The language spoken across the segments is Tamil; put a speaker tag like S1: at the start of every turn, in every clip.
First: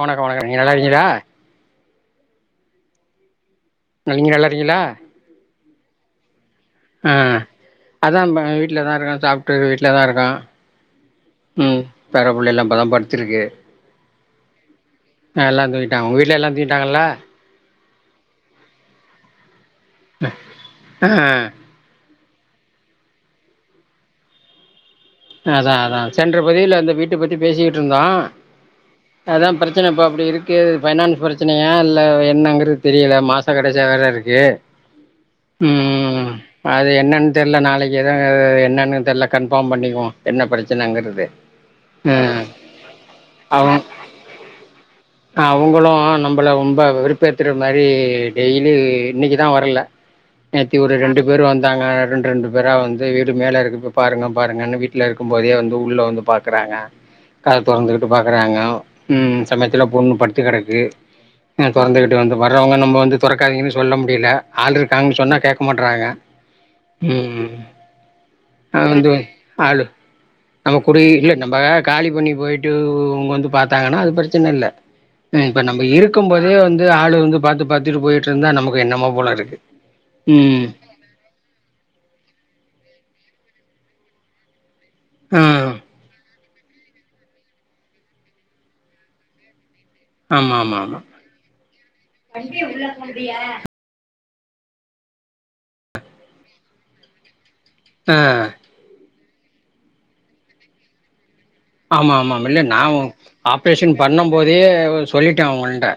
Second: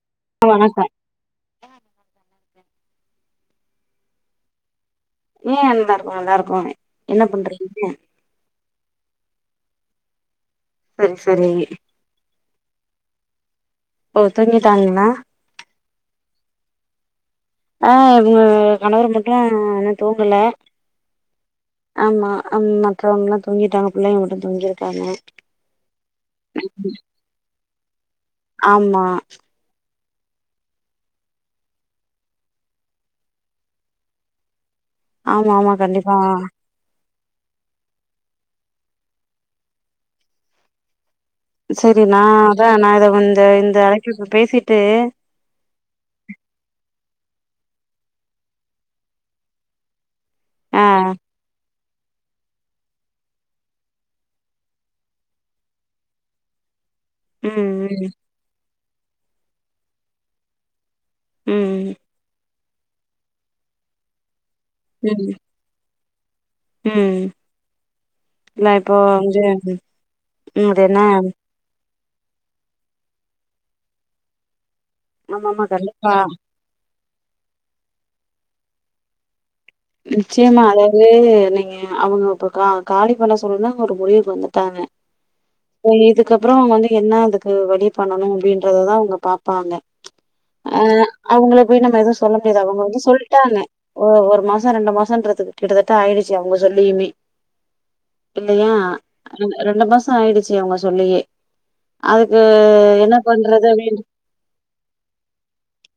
S1: வணக் வணக்கோ நீங்க நல்லாருக்கீங்ளா அ நீங்க நல்லா இருக்கீளா
S2: ம் எல்லாரு நல்லாருக்கோமே
S1: ஆ அதா இப்ப வீட்லதா இருக்கோ சாப்ட்டு வீட்லதா இருக்கோ
S2: சரி சரி
S1: ம் பேர புள்ளை எல்லா இப்பதா பட்த்துருக்கு
S2: ஓ தூங்கிட்டாங்ளா
S1: ட்ட உங்க வீட்ல எல்லா தூங்கிட்டாங்கல்ல
S2: ஆ மு கணவர் மட்டு இன்னு தூங்கல
S1: ஆ
S2: ஆமா அ மற்றவங்லா தூங்கிட்டாங்க புள்ளைங்க மட்டு தூங்கிருக்
S1: அதா அதா சென்ற பதிவுல அந்த வீட்ட பத்தி பேசிக்கிட்ருந்தோ
S2: ஆமா
S1: அதா பிரச்சனை இப்ப இப்டி இருக்கு அது ஃபைனான்ஸ் பிரச்சினையா இல்ல என்னங்கிறது தெரியல மாச கடைசியா வேற இருக்கு.
S2: ஆமா ஆமா
S1: ம் ம்
S2: கண்டிப்பா
S1: ம் அது என்னன் தெர்ல நாளைக்கி என்னங்கறத என்னன்னு தெர்ல கன்ஃபாம் பண்ணிகுவோ என்ன பிரச்சனங்கறது
S2: செரி நா அதா நா இத வந்து இந்த அழைப்பு இப்ப பேசிட்டு
S1: அ அவுங்களு நம்பள ரொம்ப வெறுப் பேத்துற மாரி டெய்லி இன்னிக்கிதா வர்ல நேத்தி
S2: ஆ
S1: ஒரு ரெண்டு பேரு வந்தாங்க ரெண்டு ரெண்டு பேரா வந்து வீடு மேல இருக்கு போய் பாருங்க பாருங்கன்னு வீ ட்ல இருக்கும் போதே வந்து உள்ள வந்து பாக்கறாங்க
S2: ம்
S1: கதவ தொறந்துகிட்டு
S2: ம்
S1: பாக்கறாங்க ம் சமயத்துல பொண்ணு பட்த்து கெடக்கு அ
S2: ம்
S1: தொறந்துகிட்டு வந்து பா க்றவங்க நம்ம வந்து தொறக்காதீங்கனு சொல்ல முடில ஆளு இருக்காங்ன்
S2: ம்
S1: சொன்னா கேக்க மாட்றாங்க. ம் ம் ம்
S2: இல்ல
S1: அ
S2: இப்போ
S1: வந்து ஆளு
S2: ம்
S1: நம்ம
S2: அது என்ன
S1: குடி இல்ல நம்ப காலி பண்ணி போயிட்டு உ உ இவுங்க வந்து பாத்தாங்கன்னா அது பிரச்சினை இல்ல ம்
S2: ஆமா
S1: இப்ப
S2: ஆமா
S1: நம்ம
S2: கண்டிப்பா
S1: இருக்கும் போதே வந்து ஆள் வந்து பாத்து பாத்துட்டு போயிட்ருந்தா நமக்கு என்னமோ போல இருக்கு
S2: நிச்சியமா
S1: ம்
S2: அதாவ்து நீங்க அவுங்க இப்ப கா காலி பண்ண சொல்நாங் ஒரு முடிவுக்கு வந்துட்டாங்க
S1: ஆ
S2: அ இது க்கப்புறோ அவுங்க வந்து என்ன அதுக்கு வழி பண்ணணு அப்டின்றததா அவுங்க பாப்பாங்க
S1: ஆமா ஆமா
S2: அ
S1: ஆமா
S2: அவுங்கள போய் நம்ம எது சொல்ல முடியாது அவுங்க வந்து சொல்ட்டாங்க. ஓ ஒரு மாசோ ரண்டு மாசன்றதுக்கு கிட்டதட்ட ஆயிடுச்சி அவுங்க சொல்லியிமே
S1: ஆ
S2: இல்லையா ர ரண்டு மாசோ ஆயிடுச்சி அவுங்க சொல்லியே
S1: ஆமா
S2: அதுக்கு
S1: ஆமாம் இல்ல நா
S2: என்ன பண்றது
S1: ஆப்ரேஷன்
S2: அப்படின்னு
S1: பண்ணம் போதே இவ் சொல்லிட்டே அவுங்கள்ட்ட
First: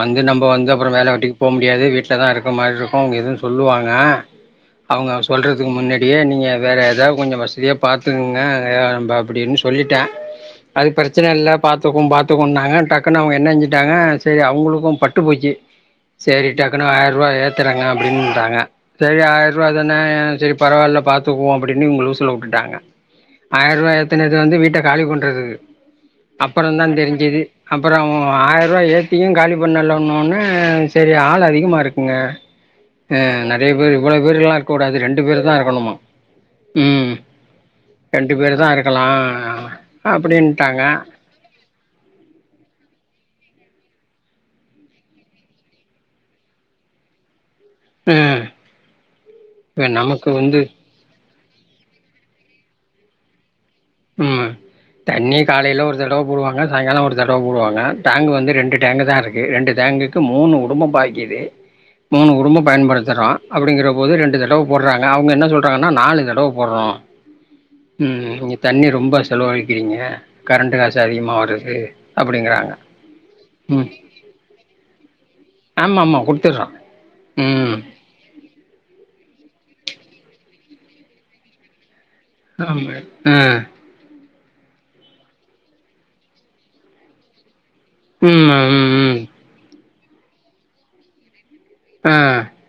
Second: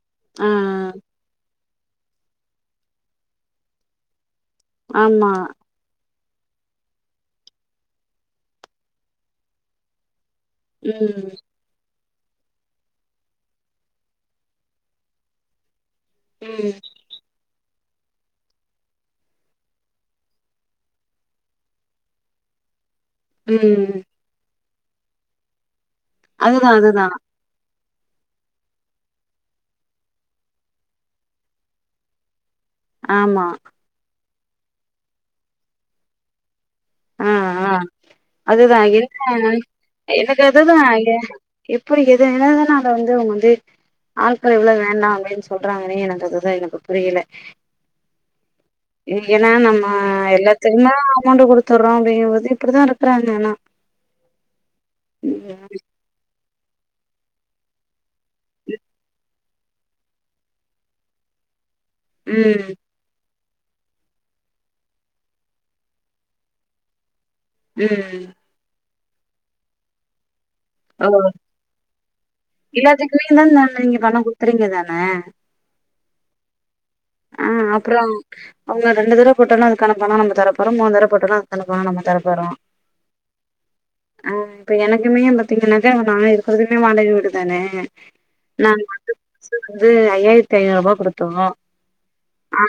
S1: வந்து நம்ப
S2: ஆ
S1: வந்து அப்புறோ வேல வெட்டிக் போ முடியாது வீட்லதா இருக்க மார்ருக்கு அவுங்க எது சொல்லுவாங்க அவுங்க
S2: ஆமா.
S1: சொல்றதுக்கு முன்னே டியே நீங்க வேற எதா கொஞ்சோ வசதியா பாத்துக்ங்க ஏ அம்பா அப்டின் சொல்லிட்டே அது பிரச்சன
S2: ம்.
S1: இல்ல பாத் த்துக்குவு பாத்துக்குவுன்னாங்க டக்குனு அவுங்க என்னஞ்சுட்டாங்க செரி அவுங்குளுக்கு பட்டு போச்சி சேரி
S2: ம்.
S1: டக்குனு ஆயர்ருவா ஏ த்தறங்க அப்டின்ட்டாங்க செரி ஆயர்ருவா தான செரி பரவால்ல பாத்துக்குவோ அப்டின்னு இவுங்க லூசுல உட்டுட்டாங்க ஆயர்ருவா
S2: ம்.
S1: ஏத்தனது வந்து வீட்ட காலி பண்றதுக்கு
S2: அதுதான்
S1: அப்பறந்தா
S2: அதுதான்.
S1: தெரிஞ்சிது அப்புறோ ஆயர்ருவா ஏத்தியு காலி பண்ணலன ஒன்னே செரி ஆள் அதிகமா இருக்குங்க அ
S2: ஆமா.
S1: நறைய பேரு இவ்வளோ பேருல்லா இருக்கூடாது ரெண்டு பேரு தா இருக்கணுமா. ம் ரெண்டு பேரு தாரு
S2: அ எனக்கு அதுதா ஏ எப்பிடி எது எத எதனால வ து இவுங்க வந்து ஆள்கள் இவ்ளோ வேண்டா அப்டின் சொல்றாங்கனே எனக்கு அதுதா எனக்கு புரியில
S1: ம்
S2: இ ஏனா நம்ம
S1: இப்ப நமக்கு வந்து
S2: எல்லாத்துக்குமே அமௌண்டு குடு த்தர்றோ அப்டிங்கம்போதே இப்பிடிதா இருக்கறாங்க ஆனா
S1: ம் தண்ணி
S2: ம்
S1: காலையில ஒரு தடவ போடுவாங்க சாய்ங்காலோ ஒரு தடவ போடுவாங்க டேங்கு வந்து ரெண்டு டேங்கு தா இருக்கு ரெண்டு டேங்குக்கு மூணு குடும்பம் பாவிக்குது மூணு குடும்போ
S2: ம்
S1: பயன்படுத்துறோ அப்டிங்கிற போது ரெண்டு தடவை போடுறாங்க அவங்க என்ன சொல்றாங்கன்னா நாலு தடவை போடுறோ
S2: ம்
S1: தண்ணி ரொம்ப செலவழிக்கிறீங்க கரண்ட் காசு
S2: ஓ
S1: அதிகமா வருது அப்டிங்கறாங்க
S2: எல்லாத்துக்குமே தான
S1: ம்
S2: நீங்க பணம் குடுக்குறீங்க தான
S1: ஆமாமா குடுத்துடுறோ
S2: ஆ அப்புறோ அவ்ளோதா ரெண்டு தடவை போட்டாலு அதுக்கான பணோ நம்ம தர போறோம் மூணு தடவ போட்டாலு அதுக்கான பணோ நம்ம தரப்
S1: ஆமே ஆ
S2: ஆ இப்ப எனக்குமே பாத்தீங்கன்னாக்க நா இருக்கறதுமே வாடக வீடுதானே
S1: ம்
S2: நாங்க
S1: ம்
S2: வந்து
S1: ம்
S2: புதுசுல வந்து ஐயாயிரத்து ஐநூறு ரூபாய் குடுத்தோ
S1: ஆ
S2: ஆ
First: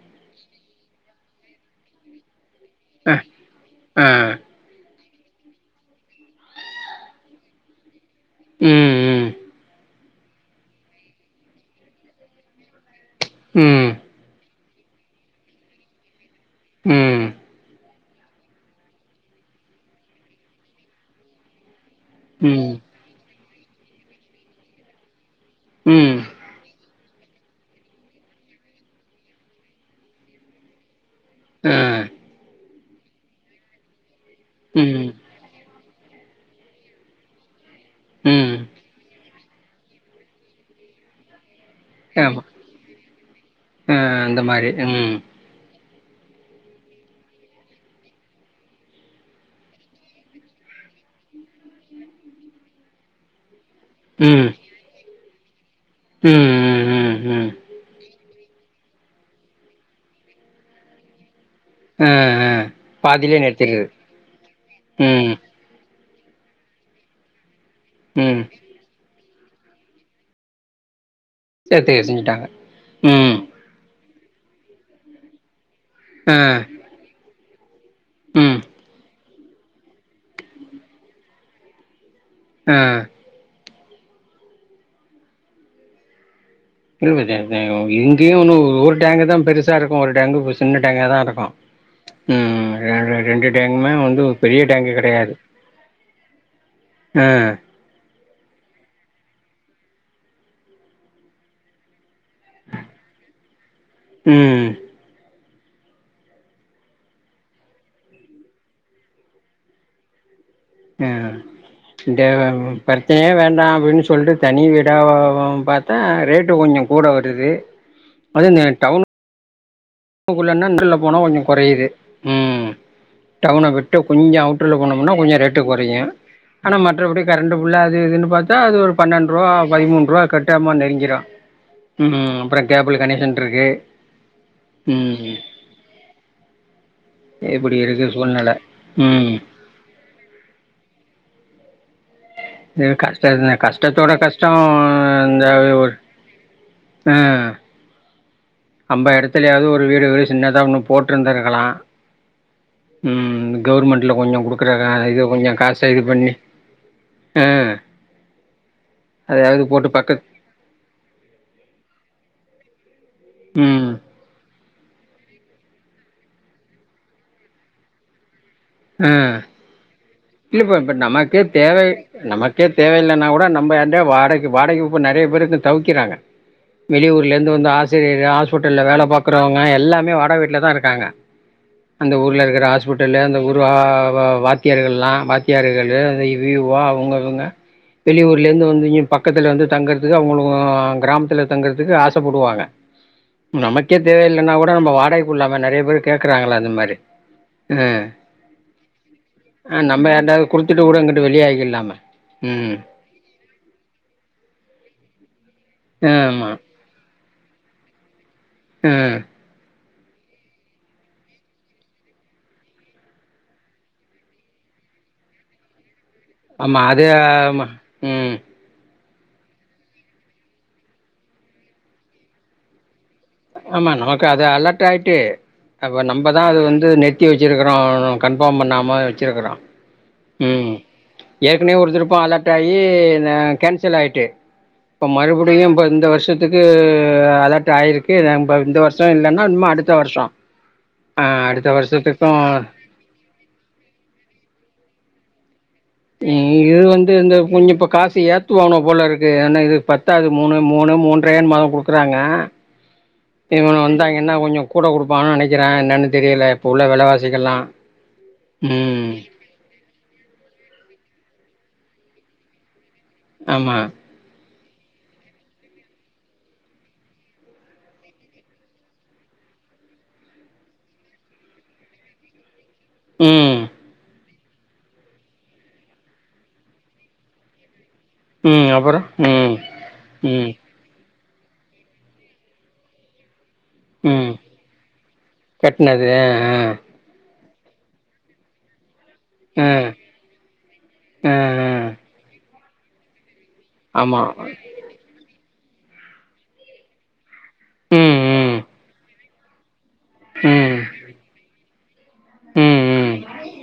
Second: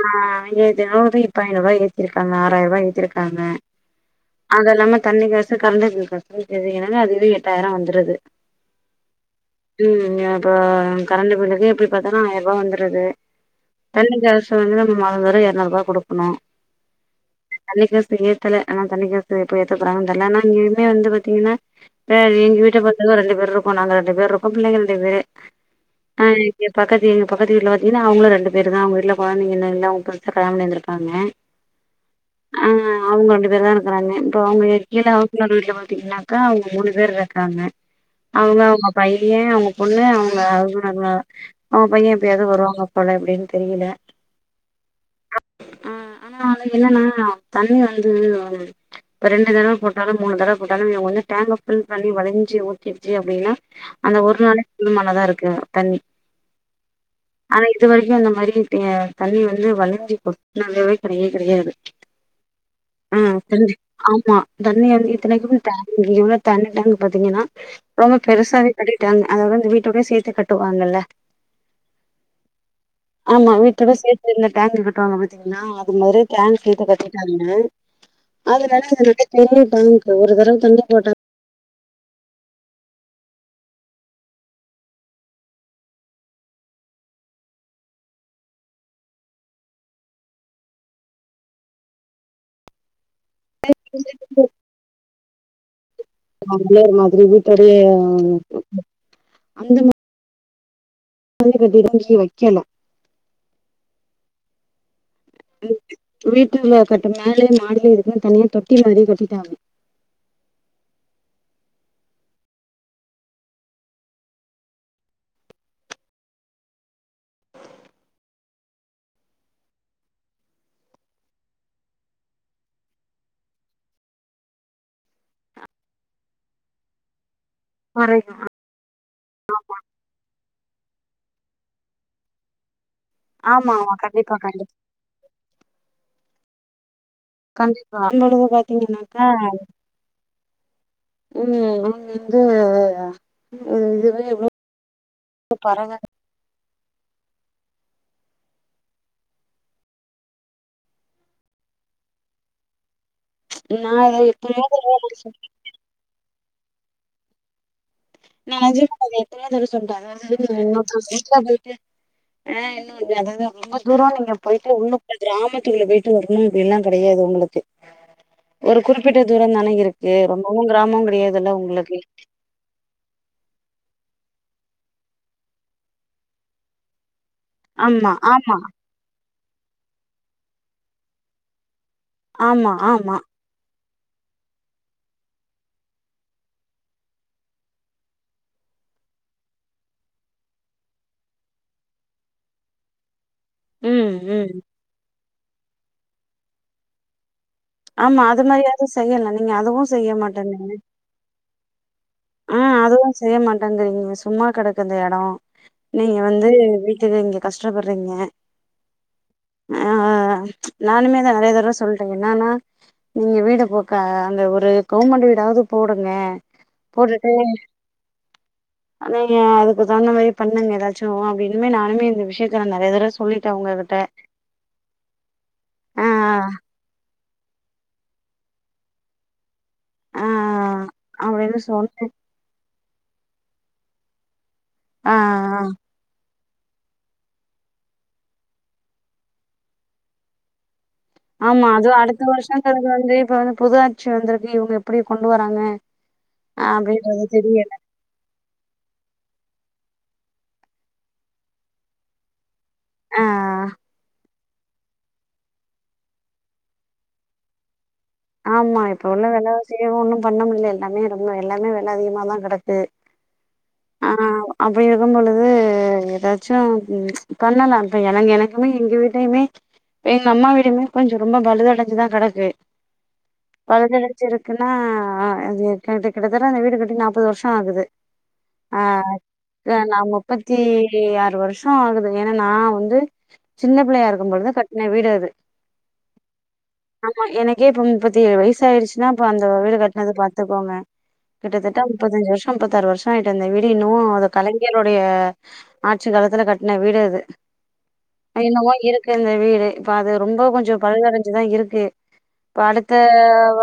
S2: எதையாவது இப்ப ஐநூறூபா ஏத்திருக்காங்க அ எட்டாயிர ரூபா
S1: அ
S2: ஏத்திருக்காங்க
S1: ஆ
S2: அது இல்லாம தண்ணி காசு கரண்டு பில் காசுங்கனா இது என்னான்னா அது இது எட்டாயிரரூவா வந்துருது
S1: ம் ம்
S2: ம் இப்ப கரண்ட் பில்லுக்கு எப்டி பாத்தாலு ஆயிரம் ரூபாய் வந்துருது
S1: ம்
S2: தண்ணி காசு இப்ப வந்து நம்ம மாதம் வேற எரநூறுபா குடுக்கணு
S1: ம்
S2: தண்ணி காசு ஏத்தல ஆனா தண்ணி காசு எப்போ ஏத்தபோறாங்கன்னு தெரியல ஆன இனிமேல் வந்து பாத்தீங்கன்னா சேர் எங்க
S1: ம்
S2: வீட்ட பாத்தீங்கன்னா ரெண்டு பேரு இருக்கோ நாங்க ரெண்டு பேரு இருக்கோ பிள்ளைக ரெண்டு பேரு
S1: ம்
S2: ஆ இங்க பக்கத்து வீட்டு பக்கத்து வீட்டுல பாத்தீங்கன்னா அவுங்களு ரெண்டு வெறுதா அவுங்க வீட்ல கொழந்தைங்க இல்ல இருந்தா அவங்க புதுசாக கல்யாண பண்ணியிருந்திருப்பாங்க
S1: ஆ
S2: ஆஹ் அவங்க ரெண்டு பேர் தா இருக்கறாங்க இப்ப அவங்க
S1: ம்
S2: கீழே இன்னொரு வீட்டுல வ திங்னாக்கா அவங்க மூணு பேர் இருக்காங்க
S1: ம்
S2: அவங்க அவங்க பை யே அவங்க பொண்ணு அவங்க அது அவங்க பைய எப்பாயாது
S1: ஆமா
S2: வருவாங்க போல அப்டின்னு
S1: ஆ அந்த மாரி உம்
S2: ஆ ஆன என்னன்னா தண்ணி வந்து அது ரெண்டு தடவை போட்டாலு மூணு தடவ போட்டாலும் ஒன்னு டேங்க ஃபில் பண்ணி வளிஞ்சி ஊத்திடுச்சு அப்டின்னா அந்த ஒரு
S1: ம்
S2: நாளக்கு போதுமானதா இருக்கு தண்ணி
S1: ம் ம் ம் ம்
S2: ஆனா இது வரைக்கு இந்த மாரி யே தண்ணி வந்து வலிஞ்சி கொட்னதாவே கிடையாது கிடையாது
S1: ஆ ஆ
S2: ஆ
S1: பாதிலே
S2: தண்ணி
S1: நிறுத்திடுது
S2: ஆமா தண்ணி வந்து
S1: ம்
S2: இத்தனைக்குமே டேங் இங்க உள்ள தண்ணி டேங்க்கு பாத்தீங்கன்னா ரொம்ப
S1: ம்
S2: பெருசாவே கட்டிட்டாங்க அதவந்து வீட்டோடயே சேத்துக் கட்டுவாங்கல்ல
S1: சேத்து கட்டிட்டாங்க
S2: ஆமா வீட்டோட சேத்து இருந்த டேங்க் கட்டுவாங்க பாத்தீங்களா அது மாரி
S1: ஆ
S2: டேங்க் சேத்து கட்டிட்டாங்க
S1: ம்
S2: அதனால அத நல்ல பெரிய டேங்க்கு ஒரு தடவை தண்ணி போட்ட
S1: ஆ இல்வதே டேங்கு இங்கேயு ஒன்னு ஒரு டேங்கு தா பெருசா இருக்கு ஒரு டேங்கு சின்ன டேங்க தா இருக்கு ம் ரெ ரெண்டு டேங்குமே வந்து ஒரு பெரிய டேங்கு கிடையாது
S2: அவங்களே அந்த மாதிரி வீட்டோடைய அந்த மா மாரி கட்டிட்டு டேங்கே வெக்கல
S1: ம்
S2: வீட்டுல கட்டு மேலேயே மாடிலயு இருக்குன்னு தனியா தொட்டி மாரி கட்டிட்டாங்க
S1: ஆ இந்த பிரச்சனையே வேண்டா அப்டின்னு சொல்ட்டு தனி வீடாவ பாத்தா ரேட்டு கொஞ்சோ கூட வரு து அது இந்த டவுன் னுக்குள்ளனா [unintelligible] போனா கொஞ்ச கொறையுது ம் டவுன விட்டு கொஞ்ச அவுட்டர்ல போனோம்னா கொஞ்ச ரேட்டு கெறையு ஆனா மற்றபடி கரண்டு ஃபுல்லா அது இதுன்னு
S2: கொறையு
S1: பாத்தா அது ஒரு பன்னெண்டு ரூவா பதிமூன்ரூவா கட்டாயமா நெருங்கிறு ம் அப்புற கேபிள் கனேக்ஷன்ருக்கு
S2: ஆமா ஆமா கண்டிப்பா கண்டிப்பா
S1: ம்ஹு
S2: கண்டிப்பா எங்களுக்கு பாத்தீங்கன்னாக்கா
S1: ம்
S2: ம் நாங்க
S1: ம் கஷ்ட என்ன ஸ்லகஷ்டத்தோட கஷ்டோ
S2: எவ்ளோ
S1: இந்த இது
S2: பரவ
S1: ஒரு ஆ நம்ப எடத்துலயாவது ஒரு வீடு மரி சின்னதா ஒண்ணு போட்ருந்திருக்கலா ம்
S2: நா
S1: கவுவர்மெண்ட்ல கொஞ்ச
S2: எத்தனையோ
S1: குடுக்குற எதனா
S2: தடவ
S1: இது கொஞ்ச காசு ரெடி பண்ணி ஆ
S2: நா அஞ்சு [inaudible] எத்தனையோ
S1: அதையாவது
S2: தடவ
S1: போட்டு
S2: சொல்ட அத
S1: பக்கத்
S2: வந்து வீட்டுல நின்னு போசிட்டு அப்டியே கி ஆ ம் இது அதுதா ரொம்ப
S1: ம்
S2: தூரோ நீங்க போயிட் டு உள்ளக்க கிராமத்துக்குள்ள போயிட்டு வரணுன் இப்டி எல்லா கெடையாது உங்களுக்கு ஒரு
S1: ஆ
S2: குறிப்பிட்ட தூரோ தானே இருக்கு ரொம்பவு
S1: இல்லப்பா இப்ப
S2: கிராமோ
S1: நமக்கே
S2: கெடையாதுல உங்களுக்கு
S1: அதா நம்ப எட வாடக வாடகைகு இப்ப நெறைய பேரு வந்து தவிக்கிறாங்க வெளியூர் ருல இருந்து வந்து
S2: ஆமா
S1: ஆசிரியர்
S2: ஆமா
S1: ஹாஸ்பிட்டல்ல வேல பாக்குறவங்க எல்லாமே வாடக வீட்டுல தா இருக்காங்க அந்த ஊர்ல இருக்குற
S2: ஆமா ஆமா
S1: ஹாஸ்பிட்டல்லு அந்த ஊ ஆ வ வாத்தியார்கள்லா வாத்தியார்களு இவி இவா அவங்க இவங்க வெளியூர்ல இருந்து வந்து இங்க பக்கத்துல வந்து தங்குறதுக்கு அவங்களு கிராமத்துல தங்கறதுக்கு ஆசப்படுவாங்க நமக்கே
S2: ம்
S1: தேவ
S2: ம்
S1: இல்லன்னா கூட நம்ம வாடகைக்குட்ளாமே நெறைய பேர் கேக்குறாங்கள அந்த மாரி அ
S2: ஆமா அது மாரியாவது செய்யலா நீங்க
S1: ஆ
S2: அதுவு
S1: நம்ம
S2: செய்ய
S1: ஏதாவது
S2: மாட்டேங்கிறீங்க
S1: குடுத்துட்டு கூட இங்கிட்டு வெளிய ஆயிட்ல்லாமே
S2: ஆ அதுவு செய்ய மாட்டேங்கிறீங்களே சும்மா கெடக்க இந்த எடோ நீங்க வந்து
S1: ஆமாம்
S2: வீட்டுக்கு இங்க கஷ்டப்படுறீங்க
S1: ஆ
S2: ஆ நானுமே நா நெறைய தடவ சொல்டேங்க என்னான்னா நீங்க வீடு போக்க அந்த ஒரு கவுமண்டு வீடாவது போடுங்க
S1: ஆமாம் அது ஆமா ம்
S2: ஆ நீங்க அதுக்கு தகுந்த மாரி பண்ணுங்க ஏதாச்சு அப்டின்னுமே நானுமே இந்த விஷயத்துல நெறைய தடவ ச்
S1: ஆமா நமக்கு அது அலர்ட் ஆயிட்டு அப்ப
S2: ஆ
S1: நம்பதா அது வந்து நெ த்தி வெச்சிருக்கோ கன்ஃபார்ம் பண்ணாம வொச்சிருக்குறோ
S2: ஆ ஆ
S1: ம்
S2: அப்டின்னு
S1: ஏற்கனவே ஒருதரு
S2: சொன்னே
S1: இப்போ அலர்ட் ஆகி நா கேன்சல் ஆயிட்டு இப்ப
S2: ஆ ஆ
S1: மறுபிடியு இப்ப இந்த வருஷத்துக்கு அலர்ட் ஆயிருக் கு நம்ப இந்த வருஷொ இல்லைன்னா இன்ம அடுத்த வருஷொ
S2: ஆமா அதுவு அடுத்த வருஷங்குறது வந்து இப்ப வந்து புது ஆட்சி வந்திருக்கு இவங்க எப்படி கொண்டு வராங்க
S1: இ இது வந்து
S2: அப்டின்றது
S1: இந்த கொஞ்ச
S2: தெரியல
S1: இப்ப காசு ஏத்துவாங்க போல இருக்கு ஏன்னா இது ப த்தாது மூணு மூணு மூன்ற என்மோ குடுக்குறாங்க
S2: ஆ
S1: இவனுங்க வந்தா என்ன கொஞ்சொ கூட கொடுப்பான்னு நெனைக்கிறே என்னன்னு தெரியல இப்ப உள்ள வெலவாசிக்கெல்லா
S2: ஆமா இப்ப
S1: ம்
S2: உள்ள வேல வாசிக்குல ஒன்னு பண்ண முட்ல எல்லாமே ரொம்ப எல்லாமே வெல அதிகமாதா கெடக்கு
S1: ஆமா
S2: அப்படி இருக்கும் பொழுது ஏதாச்சு பண்ணலா இப்ப எனக்கு எனக்குமே எங்க கிட்டயுமே எங்க அம்மா வீடுமே கொஞ்ச ரொம்ப பலுதடஞ்சுதா கடக்கு
S1: ம்
S2: பழுதுடுஞ்சு இருக்குனா ஆ அது கிட்ட கிட்டத்தட்ட அந்த வீடு கட்டி நாப்பது வருஷோ ஆகுது
S1: ம்
S2: அ
S1: அப்புறோ ம்
S2: நா நா
S1: ம்
S2: முப்பத்தி ஆறு எட்டு வருஷோ ஆகுது ஏன்னா நா வந்து சின்ன பிள்ளையா இருக்கும்
S1: ம்
S2: பொழுது கட்ன வீடு அது
S1: கட்னது ஆ
S2: ஆனா எனக் கே இப்ப முப்பத்தி ஏழு வயசு ஆயிடுச்சுன்னா இப்ப அந்த
S1: ஆ
S2: வீடு
S1: ஆ
S2: கட்னது பாத்துக்கோங்க
S1: ம்
S2: கிட்டத்தட்ட
S1: ம்
S2: முப்பத்தஞ்சு வருஷ் முப்பத்தாறு வருஷோ ஆயிட்டு அந்த வீடி இன்னு
S1: ஆமா
S2: அத கலைஞருடைய ஆட்சி காலத்துல கட்டின வீடு அது
S1: ம் ம்
S2: இன்னமோ இருக்கு இந்த வீடு இப்ப அது ரொம்ப கொஞ்சோ
S1: ம்
S2: பழுதடஞ்சுதா இருக்கு ப்ப
S1: ம்
S2: அடுத்த
S1: ம்
S2: வ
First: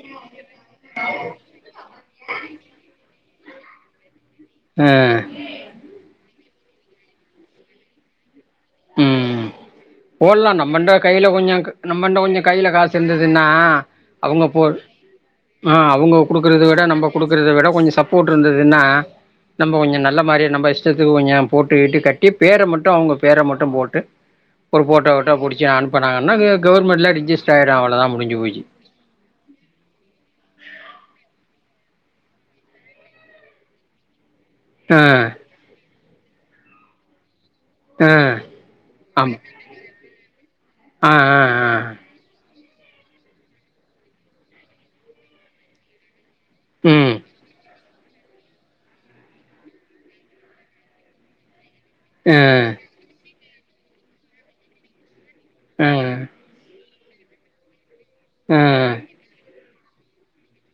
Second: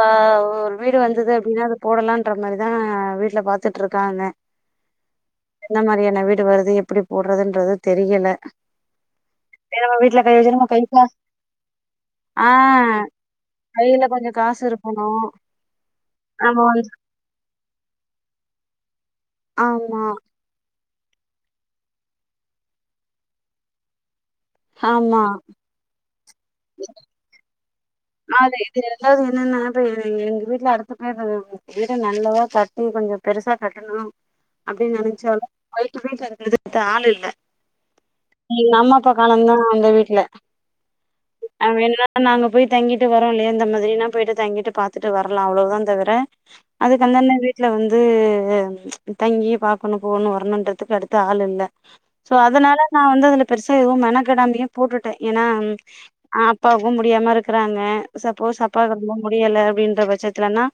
S2: ஒரு வீடு வந்தது அப்படின்னா அது போடலான்ற மாரிதான் வீ ட்லா பாத்துட்டுருக்காங்க
S1: ஆ
S2: என்னா மாரியான வீடு டு வருது எப்படி போடுறதுன்றது தெரியல
S1: உம்
S2: ஏ நம்ம வீட்ல கை வச்சு
S1: போடலாம்
S2: நம்ம கை
S1: நம்மண்ட
S2: காசு
S1: கையில கொஞ்சோ நம்மண்ட கொஞ்சோ
S2: ஆ
S1: கையில காசு இருந்ததுன்னா
S2: கையில கொஞ்சோ
S1: அவங்க
S2: காசு
S1: போ
S2: இருக்கணும்
S1: ஆ அவங்க குடுக்கறத விட நம்ம குடுக்குறத விட கொஞ்சோ சப்போர்ட் இருந்ததுனா நம்ம கொஞ்சோ
S2: ஆமா
S1: நல்ல மாதிரிய நம்ம த்துக்கு கொஞ்சோ போட்டுக்கிட்டு கட்டி பேர மட்டும் அவங்க பேர மட்டும் போட்டு ஒரு போபட்டோ
S2: ஆமா
S1: கிட்டோ புடிச்சு அனுப்புனாங்கன்னா கவர்மென்ட்ல ரிஜஸ்ட ஆகிடு
S2: அ இது எல்லாவும் என்னன்ன அப்ப எங்க வீட்டுல அடுத்த பேயர் நல்லவா கட்டி கொஞ்சோ பெருசா கட்டணும் அப்படின்னு
S1: ஆ
S2: நனைச்ச ஆ சது ஆள் இல்ல
S1: ஆ
S2: அம்ம அப்பா
S1: ஆமா
S2: காலம்தான் அந்த வீட்டுல
S1: ஆ ஆ
S2: அவ
S1: ஆ
S2: என்னதா நாங் தங்கிட்டு வரோ இலயா இந்த மாதிரின்னா போயிட்ட தங்கிட்டு பாத்துட்டு வராலா அவ்ளவுதா தவிர
S1: ம்
S2: அதுக்குந்தான வீட்டுல வந்து து தங்கி பாக்கணும் போகணும் வரணுன்றதுக்கு அடுத்து ஆள் இல்ல சோ
S1: ஆ
S2: அதனால நான் வந்து அதுல பெருச எதுவும் மனக்கெடாம்பியும் போட்டுட்டேன் ஏனா
S1: ம்
S2: அப்பாவுக்கும் முடியாம இருக்கிறாங்க சப்போஸ் அப்பாக்கு
S1: ம்
S2: ரோம்ப முடியல அப்டின் தா பட்சத்துனா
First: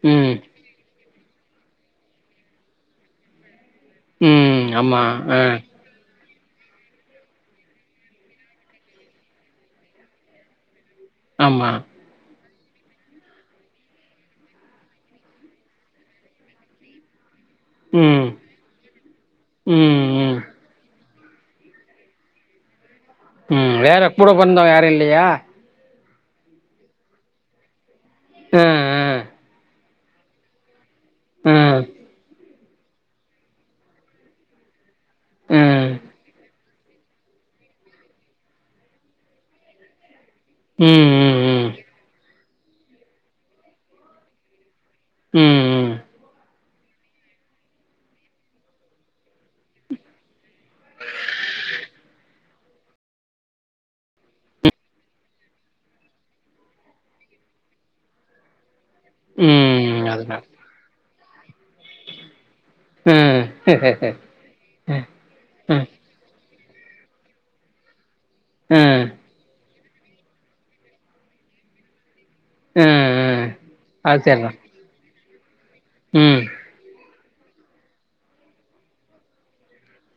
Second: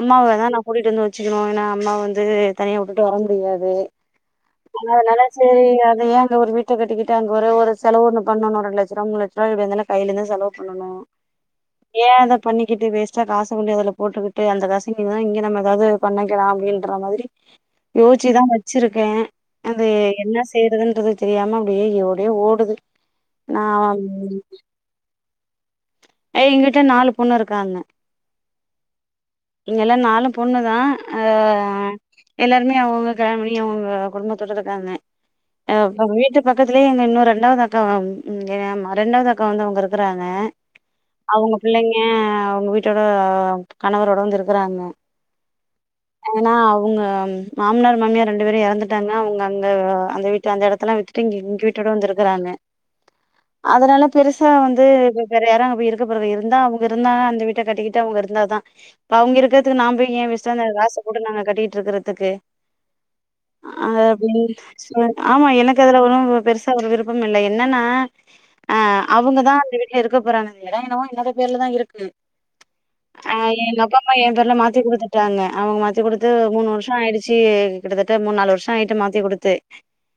S2: அம்மாவ
S1: ம்
S2: தா நா கூட்டிட்டு வந்து சுக்கனு ஏனா அம்மா வந்து தனியாக விட்டுட்டு வர முடியாது
S1: ம் ஆமா
S2: அதனால
S1: ஆ
S2: செரி அத ஏ அங்க ஒரு வீட்ட கட்டிக்கிட்டு அங்க ஓரே ஒரு செலவு ஒன்னு பண்ணணும் ரெண்டுலெட்ச ரூவா மூணு லட்ச ரூவா எப்படி வந்தாலும் கையிலிருந்து செலவு பண்ணணும்
S1: ஆமா
S2: ஏதுப் பண்ணிக்கிட்டு வேஸ்ட்டா காச கொண்டு அதில போட்டுக்கிட்டு அந்த காசுங்க தான் இங்க நம்மதாவது பண்ணிக்கலாம் அப்படின்ற மாதிரி
S1: ம்
S2: யோச்சிதா வச்சிருக்க அது
S1: ம்
S2: என்ன
S1: ம்
S2: செய்யறதுன்றது தெரியாம அப்டியே ஒடே ஓடுது நா
S1: ம் வேற கூட போறந்தங்க யாரு இல்லயா
S2: ஏ எங்கிட்ட நாலு பொண்ணு இருக்காங்க
S1: ம் ம்
S2: இங்கெல்லா நாலும் பொண்ணு தா ஆ எல்லாருமே அவுங்கவுங்க கல்யாணம் பண்ணி அவுங்கவுங்க குடும்பத்தோட இருக்காங்க ஆ வீட்டு பக்க பக்கத்துலயே எங்க இன்னொரு ரெண்டாவது அக்கா ரெண்டாவது அக்கா வந்து அவங்க இருக்குறாங்க
S1: ம் ம்
S2: அவங்க
S1: ம்
S2: பிள்ளைங்க அவங்க வீட்டோட கணவரோட வந்து இருக்கறாங்க
S1: ம் ம்
S2: ஏனா அவுங்க மாமனார் மாமியா ரெண்டு பேரும் எறந்துட்டாங்க அவங்க அங்க அந்த வீட்டு அந்த எடத்தல விட்டுட்டு இங்க வீட்டோட வந்து இருக்குறாங் நெ அதனால பெருசா வந்து வேற யாரும் அங்க போய் இருக்க போற இருந்தா அவங்க இருந்தா அந்த வீட்ட கட்டிக்கிட்டு அவங்க இருந்தாதா அவங்க இருக்கறதுக்கு நா
S1: ம்
S2: போய் ஏ
S1: அதுதான்
S2: வேஸ்டா காச போட்டு நாங்க கட்டிட்டு இருக்கிறதுக்கு
S1: ஆ ஆ
S2: ஆப்டினு சோல ஆமா
S1: ஆ ஆ
S2: எனக்கு அதுல ஒன்னும் பெருசா ஒரு விருப்பம் இல்ல என்னன்னா அ
S1: ஆ
S2: அவங்கதான் இருக்க போராங்க எடோ என்னமோ என்னோட பேர்ல தா இருக்கு
S1: ஆ
S2: ஆ ஏ ங்க அப்பா அம்மா
S1: அது
S2: என் பேர்ல
S1: சரிதான்
S2: மாத்தி குடுத்துட்டாங்க அவங்க மாத்தி குடுத்து
S1: ம்
S2: மூணு வருஷம் ஆயிடுச் சி கிட்டதட்ட மூணு நாலு வருஷ ஆயிட்டு மாத்தி குடுத்து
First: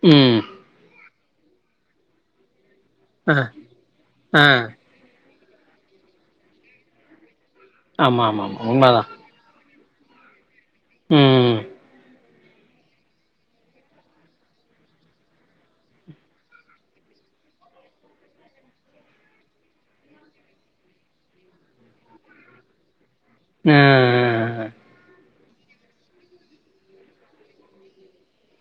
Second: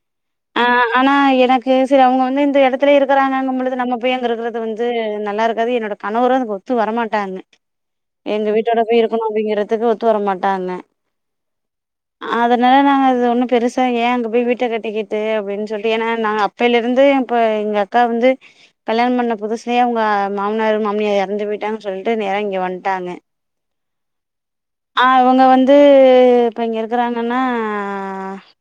S1: ம்
S2: ஆ ஆனா எனக்கு செரி அவங்க வந்து இந்த எடத்துலய
S1: ஆ
S2: இருக்கறாங்கங்க பொழுது நம்ம போய் அங்க
S1: ஆ
S2: இருக்கற து வந்து நல்லா இருக்காது என்னோட கணவரும் அதுக்கு ஒத்து வரமாட்டாங்க
S1: ஆமா ஆமா
S2: எங்க
S1: ஆமா
S2: வீட்டோட போய்
S1: உண்மதான்
S2: இருக்கணும் அப்படிங்கறதுக்கு ஒத்து வர மாட்டாங்க
S1: ம்
S2: அதனால நாங்க அது ஒண்ணு பெருசா ஏ அங்க போய் வீட்ட கட்டிக்கிட்டு அப்டின்னு சொல்லி ஏன்னா நாங்க அப்பையில இருந்து இப்ப எங்க அக்கா வந்து கல்யாணம் பண்ண புதுசலையே அவுங்க மாமனார் மாமியார் எறந்து போயிட்டாங்கன்னு சொல்லிட்டு நேர இங்க வன்ட்டாங்க
S1: ஆ ஆ
S2: ஆ இவங்க வந்து இப்ப இங்க இருக்கறாங்கன்னா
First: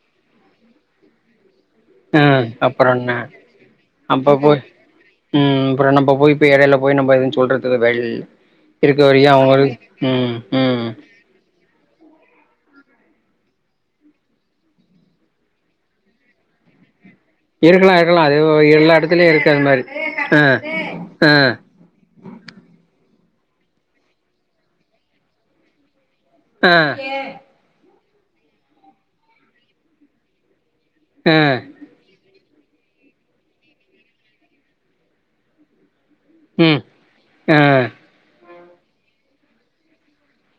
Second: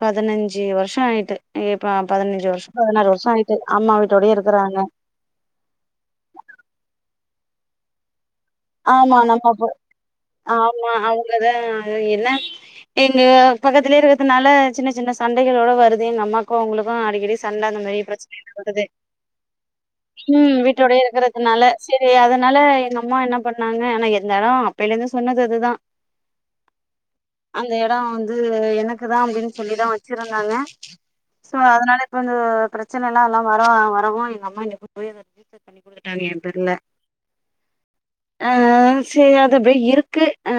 S2: பதனஞ்சு வரு ஷாயிட்டு இப்ப
S1: ஆ
S2: பதினஞ்சு வருஷ
S1: அப்புறம்
S2: பதினாறு
S1: என்ன
S2: வருஷ ஆயிட்டு அம்மா வீட்டோடயே இருக்கறாங்க
S1: அப்றோ நம்ப போய் இப்ப எடையில போய் நம்ம எதுவு சொல்றது வழ்
S2: ஆமா நம்ம போ
S1: ம்
S2: ஆமா அவங்கதா என்ன எங்க பக்கத்திலயே இருக்கிறதுனால சின்னச் சின்ன சண்டைகளோட வருது எங்க அம்மாக்கு அவுங்களுக்கு அடி க்கடி சண்ட அந்த
S1: இருக்கலா
S2: மாரி
S1: இருக்கலா அது
S2: பிரச்சனயெல்லா வருது
S1: எல்லா எடத்துலயு இருக்கு அது மாரி ஆ
S2: ம் வீட்டோடயே
S1: ஆ
S2: இருக்கிறதுனால செரியா அதனால எங்க அம்மா என்ன பண்ணாங்க ஆனா இருந்தாலு அப்பையில இருந்து சொன்னது அதுதா
S1: ஆ
S2: அந்த வந்து எனக்குதா அப்டின்னு சொல்லிதா வச்சிருந்தாங்க
S1: ஆ
S2: சோ அதனால இப்ப வ பிரச்சனை எல்லா எல்லா வர வருவு எங்க அம்மா எனை கூட்டுப் போய் அத [inaudible] பண்ணி ட்டாங்க எ பேருல
S1: ம் ஆ
S2: அ செரி அது அப்டியே இருக்கு ஆ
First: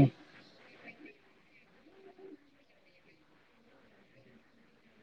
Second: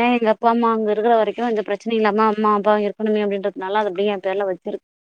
S1: ம்
S2: எங்க அப்பா அம்மா அங்க இருக்கிற வரைக்கு எந்த பிரச்சனையு இல்லாம அம்மா அப்பாவ இருக்கணுமே அப்டின்றதுனால அத அப்டியே எ பேர்ல வச்சிருக்